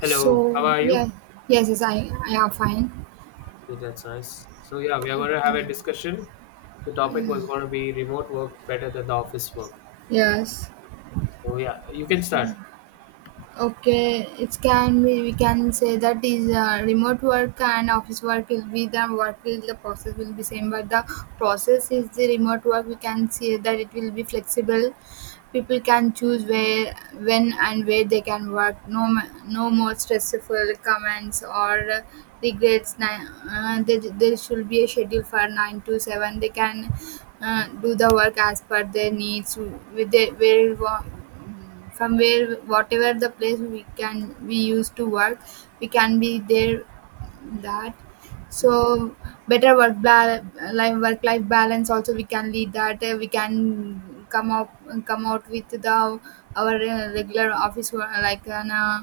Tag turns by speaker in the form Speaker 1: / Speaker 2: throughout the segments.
Speaker 1: Hello, how
Speaker 2: So
Speaker 1: are you?
Speaker 2: yeah, yes, yes, I am fine.
Speaker 1: Yeah, that's nice. So yeah, we are going to have a
Speaker 2: Okay.
Speaker 1: discussion. The topic was going to be remote work better than the office work.
Speaker 2: Yes.
Speaker 1: So yeah, you can start.
Speaker 2: Okay, it can be we can say that is remote work and office work will be the work will the process will be same, but the process is the remote work we can say that it will be flexible. People can choose where, when, and where they can work. No, no more stressful comments or regrets. There should be a schedule for nine to seven. They can do the work as per their needs. With their, from where whatever the place we can we used to work, we can be there that so better work life work life balance also we can lead that we can come up come out with the our regular office work like an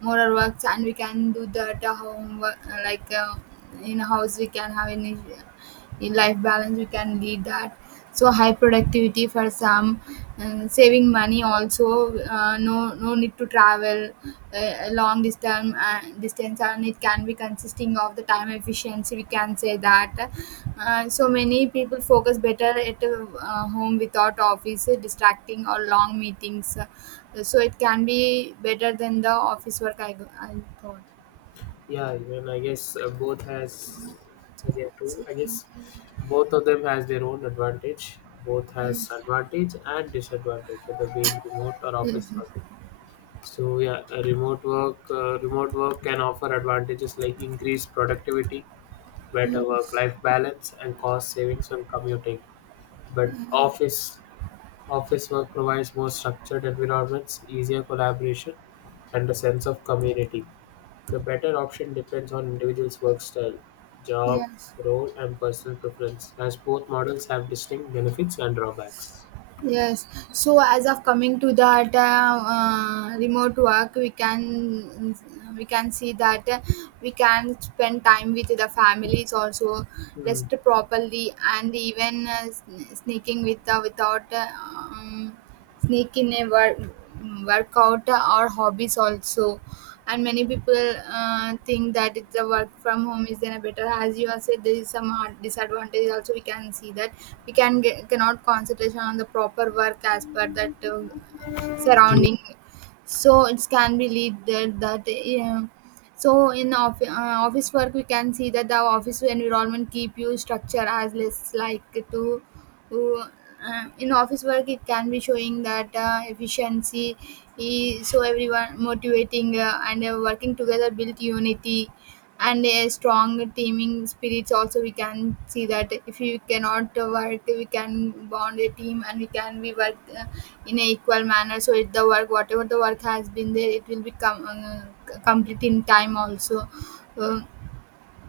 Speaker 2: moral works and we can do that homework like in house we can have any in life balance we can lead that so high productivity for some and saving money also no need to travel a long distance and it can be consisting of the time efficiency we can say that so many people focus better at home without office distracting or long meetings. So it can be better than the office work I thought.
Speaker 1: Yeah, even I guess both has as their tool. I guess both of them has their own advantage. Both has advantage and disadvantage, whether being remote or office work.
Speaker 2: Mhm.
Speaker 1: So yeah, remote work can offer advantages like increased productivity, better work life balance, and cost savings on commuting, but office work provides more structured environments, easier collaboration, and a sense of community. The better option depends on individual's work style, job,
Speaker 2: Yes,
Speaker 1: role, and personal preference, as both models have distinct benefits and drawbacks.
Speaker 2: yes. So as of coming to that remote work, we can see that we can spend time with the families also,
Speaker 1: Hmm.
Speaker 2: rest properly, and even sneaking with without sneak in a workout or hobbies also, and many people think that it's the work from home is then a better as you have said there is some hard disadvantage also we can see that we can get, cannot concentration on the proper work as per that surrounding, so it can be lead there that so in office work we can see that the office environment keep you structure as less like to to, in office work it can be showing that efficiency is, so everyone motivating and working together build unity and a strong teaming spirits also we can see that if you cannot work we can bond a team and we work in a equal manner, so if the work whatever the work has been there it will become complete in time also. Um,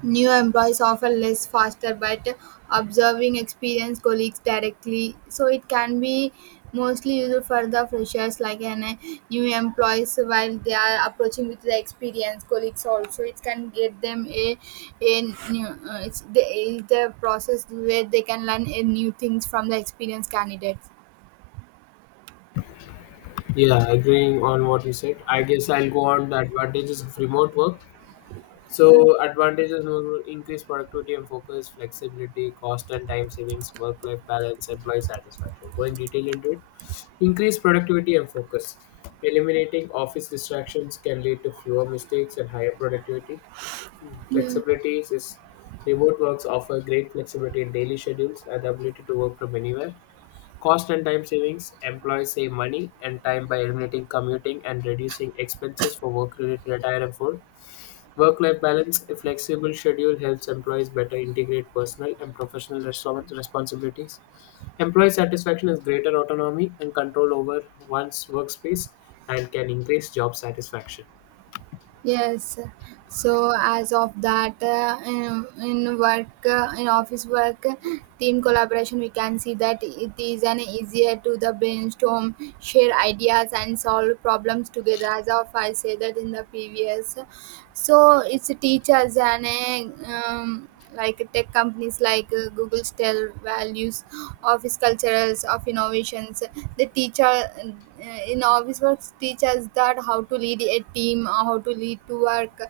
Speaker 2: New employees offer less faster, but observing experienced colleagues directly. So it can be mostly used for the freshers, like an new employees while they are approaching with the experienced colleagues. Also, it can get them a a new. It's the, it's the process where they can learn a new things from the experienced candidate.
Speaker 1: Yeah, agreeing on what you said, I guess I'll go on the advantages of remote work. So advantages will increase productivity and focus, flexibility, cost and time savings, work-life balance, employee satisfaction. Going detail into it, increase productivity and focus. Eliminating office distractions can lead to fewer mistakes and higher productivity. Flexibility is remote works offer great flexibility in daily schedules and the ability to work from anywhere. Cost and time savings, employees save money and time by eliminating commuting and reducing expenses for work-related attire and food. Work life balance, a flexible schedule helps employees better integrate personal and professional responsibilities. Employee satisfaction is greater autonomy and control over one's workspace and can increase job satisfaction.
Speaker 2: Yes. So as of that, in work, in office work, team collaboration, we can see that it is an easier to the brainstorm, share ideas, and solve problems together. As of I said that in the previous, so it's teachers and like tech companies like Google tell values office cultures of innovations. The teacher in office works teaches that how to lead a team, how to lead to work,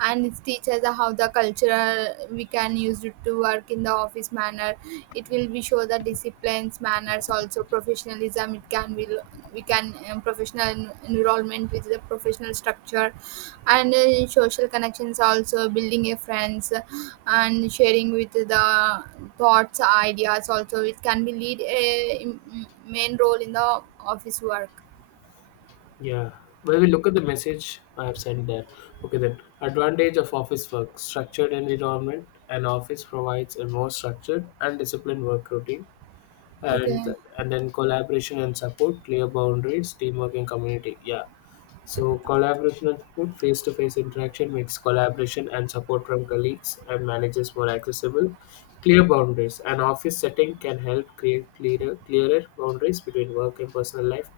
Speaker 2: and it teaches how the culture we can use it to work in the office manner. It will be show the disciplines, manners, also professionalism. It can will we can professional enrollment with the professional structure and social connections, also building a friends and sharing with the thoughts ideas, also it can be lead a main role in the office work.
Speaker 1: Yeah. Well, we look at the message I have sent there, okay, then advantage of office work structured environment. An office provides a more structured and disciplined work routine, and
Speaker 2: Okay.
Speaker 1: and then collaboration and support, clear boundaries, teamwork, and community. Yeah. So, collaboration and support, face to face interaction makes collaboration and support from colleagues and managers more accessible. Clear boundaries. An office setting can help create clearer boundaries between work and personal life.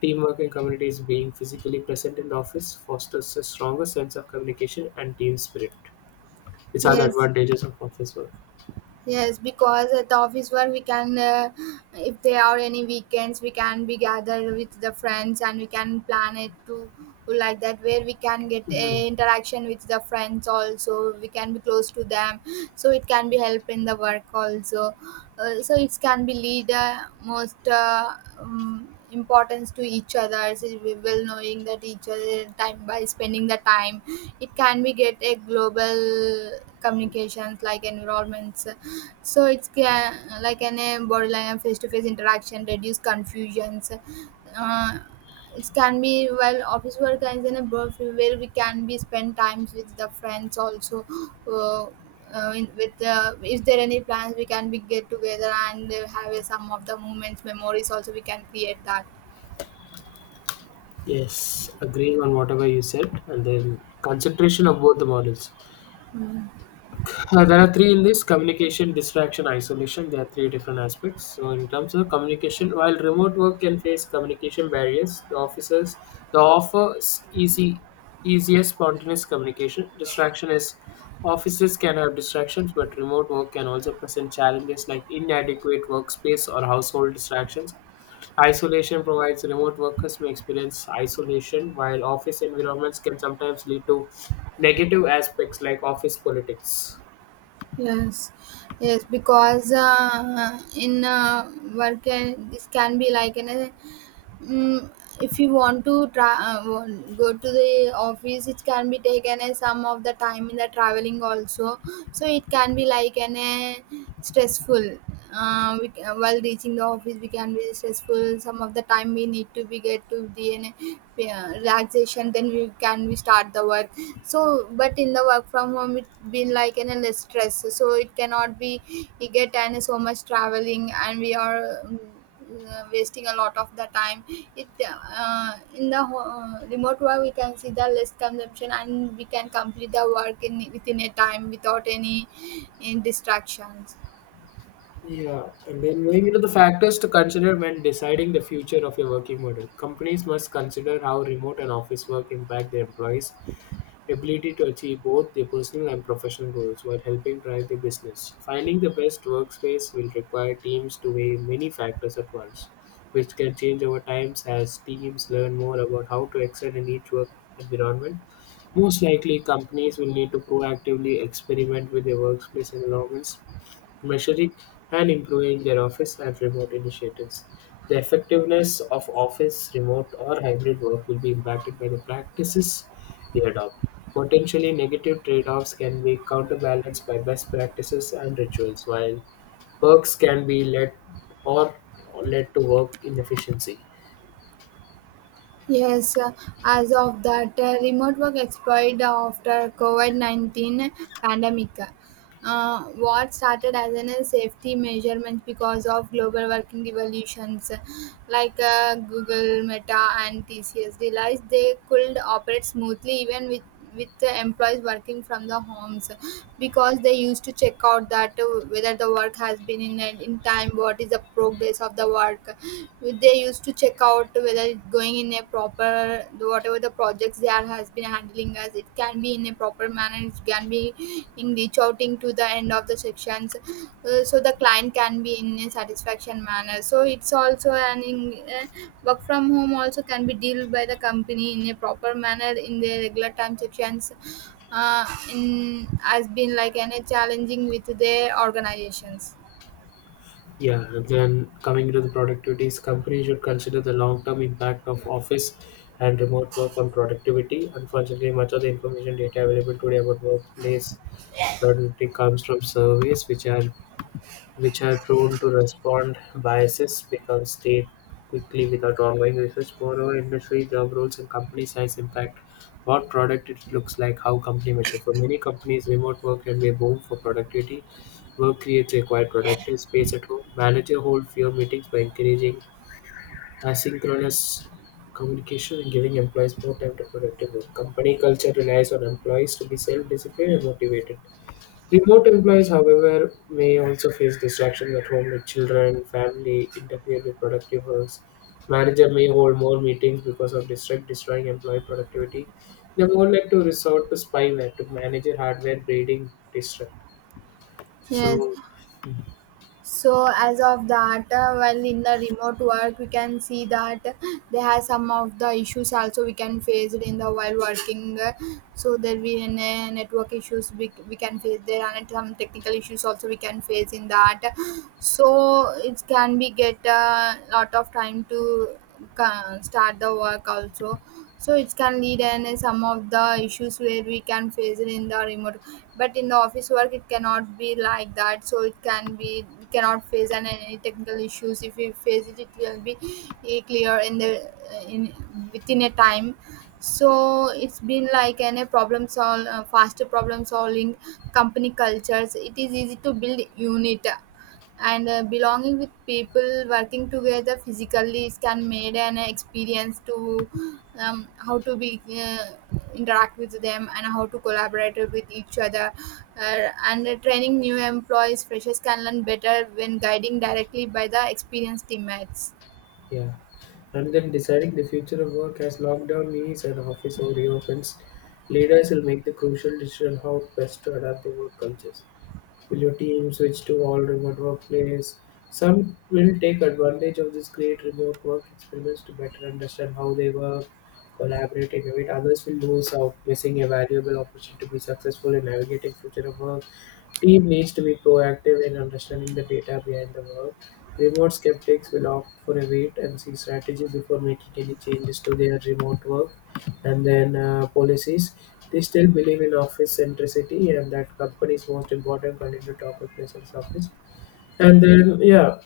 Speaker 1: Teamwork and communities being physically present in the office fosters a stronger sense of communication and team spirit. These are the
Speaker 2: Yes.
Speaker 1: advantages of office work.
Speaker 2: Yes, because at the office work we can, if there are any weekends, we can be gathered with the friends and we can plan it to like that where we can get
Speaker 1: Mm,
Speaker 2: interaction with the friends also. We can be close to them, so it can be help in the work also. So it can be lead most importance to each other. So we will well knowing that each other time by spending the time, it can be get a global communications like environments, so it's like an a borderline and face-to-face interaction, reduce confusions. Uh, it can be while office work and in a birth where we can be spend times with the friends also. Uh, in- with is there any plans we can be get together and have some of the moments memories also we can create that.
Speaker 1: yes, agreeing on whatever you said, and then consideration of both the models. There are three in this communication, distraction, isolation. There are three different aspects. So, in terms of communication, while remote work can face communication barriers, the offers easiest spontaneous communication. Distraction is offices can have distractions, but remote work can also present challenges like inadequate workspace or household distractions. Isolation provides remote workers may experience isolation, while office environments can sometimes lead to negative aspects like office politics.
Speaker 2: Yes. Yes, because in work this can be like an Mm, if you want to go to the office it can be taken as some of the time in the traveling also, so it can be like an a stressful. While reaching the office we can be stressful some of the time we need to be get to the an, relaxation then we start the work, so but in the work from home it been like an a less stress, so it cannot be you get an so much traveling and we are wasting a lot of the time it remote work we can see the less consumption and we can complete the work in within a time without any, any distractions.
Speaker 1: Yeah, and then moving into the factors to consider when deciding the future of your working model. Companies must consider how remote and office work impact their employees' ability to achieve both their personal and professional goals while helping drive the business. Finding the best workspace will require teams to weigh many factors at once, which can change over time as teams learn more about how to excel in each work environment. Most likely, companies will need to proactively experiment with their workplace environments measuring and improving their office and remote initiatives. The effectiveness of office, remote, or hybrid work will be impacted by the practices they adopt. Potentially negative trade offs can be counterbalanced by best practices and rituals, while perks can be led or led to work inefficiency.
Speaker 2: Yes, as of that, remote work expired after COVID-19 pandemic. What started as a safety measurement because of global working revolutions like Google, Meta, and TCS realized they could operate smoothly even with the employees working from the homes, because they used to check out that whether the work has been in and in time, what is the progress of the work they used to check out whether it's going in a proper whatever the projects they are has been handling as it can be in a proper manner it can be in reach outing to the end of the sections. So the client can be in a satisfaction manner, so it's also an, work from home also can be dealt by the company in a proper manner in their regular time sections. Uh, in has been like an, a challenging with their organizations.
Speaker 1: Yeah, then coming to the productivities, companies should consider the long-term impact of office and remote work on productivity. Unfortunately, much of the information data available today about workplace productivity comes from surveys, which are prone to respond biases because they quickly without ongoing research. Moreover, industry job roles and company size impact what product it looks like, how company measure. For many companies, remote work can be a boom for productivity. Work creates required productive space at home. Manager hold fewer meetings by encouraging asynchronous communication and giving employees more time to productive work. Company culture relies on employees to be self-disciplined and motivated. Remote employees, however, may also face distractions at home with children, family, interfere with productive works. Manager may hold more meetings because of distract destroying employee productivity. They more like to resort to spyware to manage your hardware breeding distract.
Speaker 2: Yes,
Speaker 1: So
Speaker 2: so as of that, well, in the remote work, we can see that they have some of the issues also we can face it in the while working. So there will be any network issues we can face. There and some technical issues also we can face in that. So it can be get a lot of time to start the work also, so it can lead and some of the issues where we can face it in the remote, but in the office work it cannot be like that, so it can be we cannot face any technical issues, if we face it it will be clear in the in within a time, so it's been like an a problem solve faster problem solving. Company cultures it is easy to build unit and belonging with people working together physically is can made an experience to how to be interact with them and how to collaborate with each other and training new employees freshers can learn better when guiding directly by the experienced teammates.
Speaker 1: yeah. And then deciding the future of work as lockdown ease and office reopens, leaders will make the crucial decision how best to adapt their work cultures. Will your team switch to all remote workplace? Some will take advantage of this great remote work experiments to better understand how they work, collaborate, innovate. Others will lose out, missing a valuable opportunity to be successful in navigating future of work. Team needs to be proactive in understanding the data behind the work. Remote skeptics will opt for a wait and see strategy before making any changes to their remote work and then policies. They still believe in office centricity and that company's most important contributor to occupy its office. And then, yeah,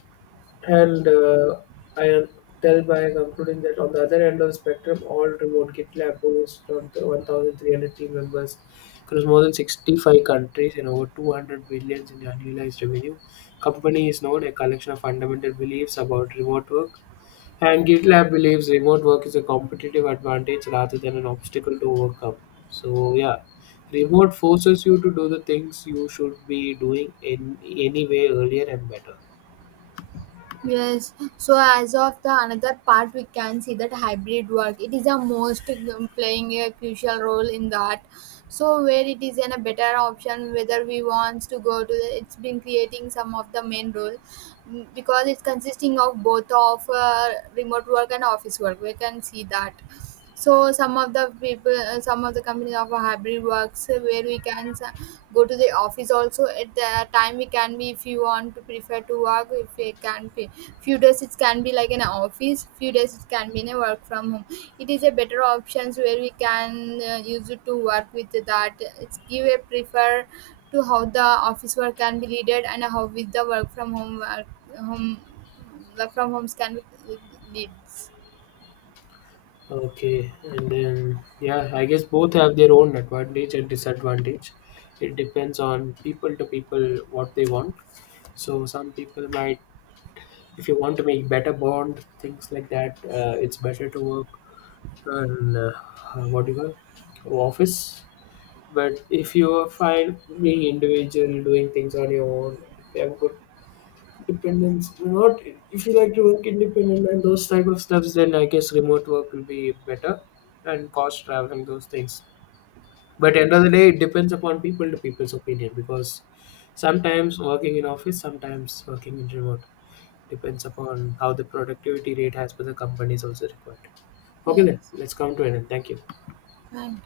Speaker 1: and I am tell by concluding that on the other end of the spectrum, all remote GitLab hosts from the 1,300 team members across more than 65 countries and over 200 billions in annualized revenue. Company is known a collection of fundamental beliefs about remote work and GitLab believes remote work is a competitive advantage rather than an obstacle to overcome. So yeah, remote forces you to do the things you should be doing in any way earlier and better.
Speaker 2: Yes, so as of the another part, we can see that hybrid work. It is a most playing a crucial role in that. So where it is in a better option, whether we wants to go to, the, it's been creating some of the main role. Mm, because it's consisting of both of remote work and office work. We can see that. So some of the people, some of the companies offer hybrid works where we can go to the office also. At the time, we can be if you want to prefer to work, if it can be few days it can be like an office, few days it can be in a work from home. It is a better options where we can use it to work with that. It's give a prefer to how the office work can be leaded and how with the work from home work from homes can be leads.
Speaker 1: Okay, and then yeah, I guess both have their own advantage and disadvantage. It depends on people to people what they want. So some people might, if you want to make better bond, things like that, it's better to work on what do you call office. But if you are fine being individual, doing things on your own, if you have good dependence, not if you like to work independent and those type of stuffs, then I guess remote work will be better and cost traveling those things. But end of the day, it depends upon people to people's opinion because sometimes working in office, sometimes working in remote depends upon how the productivity rate has for the company is also required. Okay then,
Speaker 2: Yes,
Speaker 1: let's come to an end. Thank you.
Speaker 2: fine.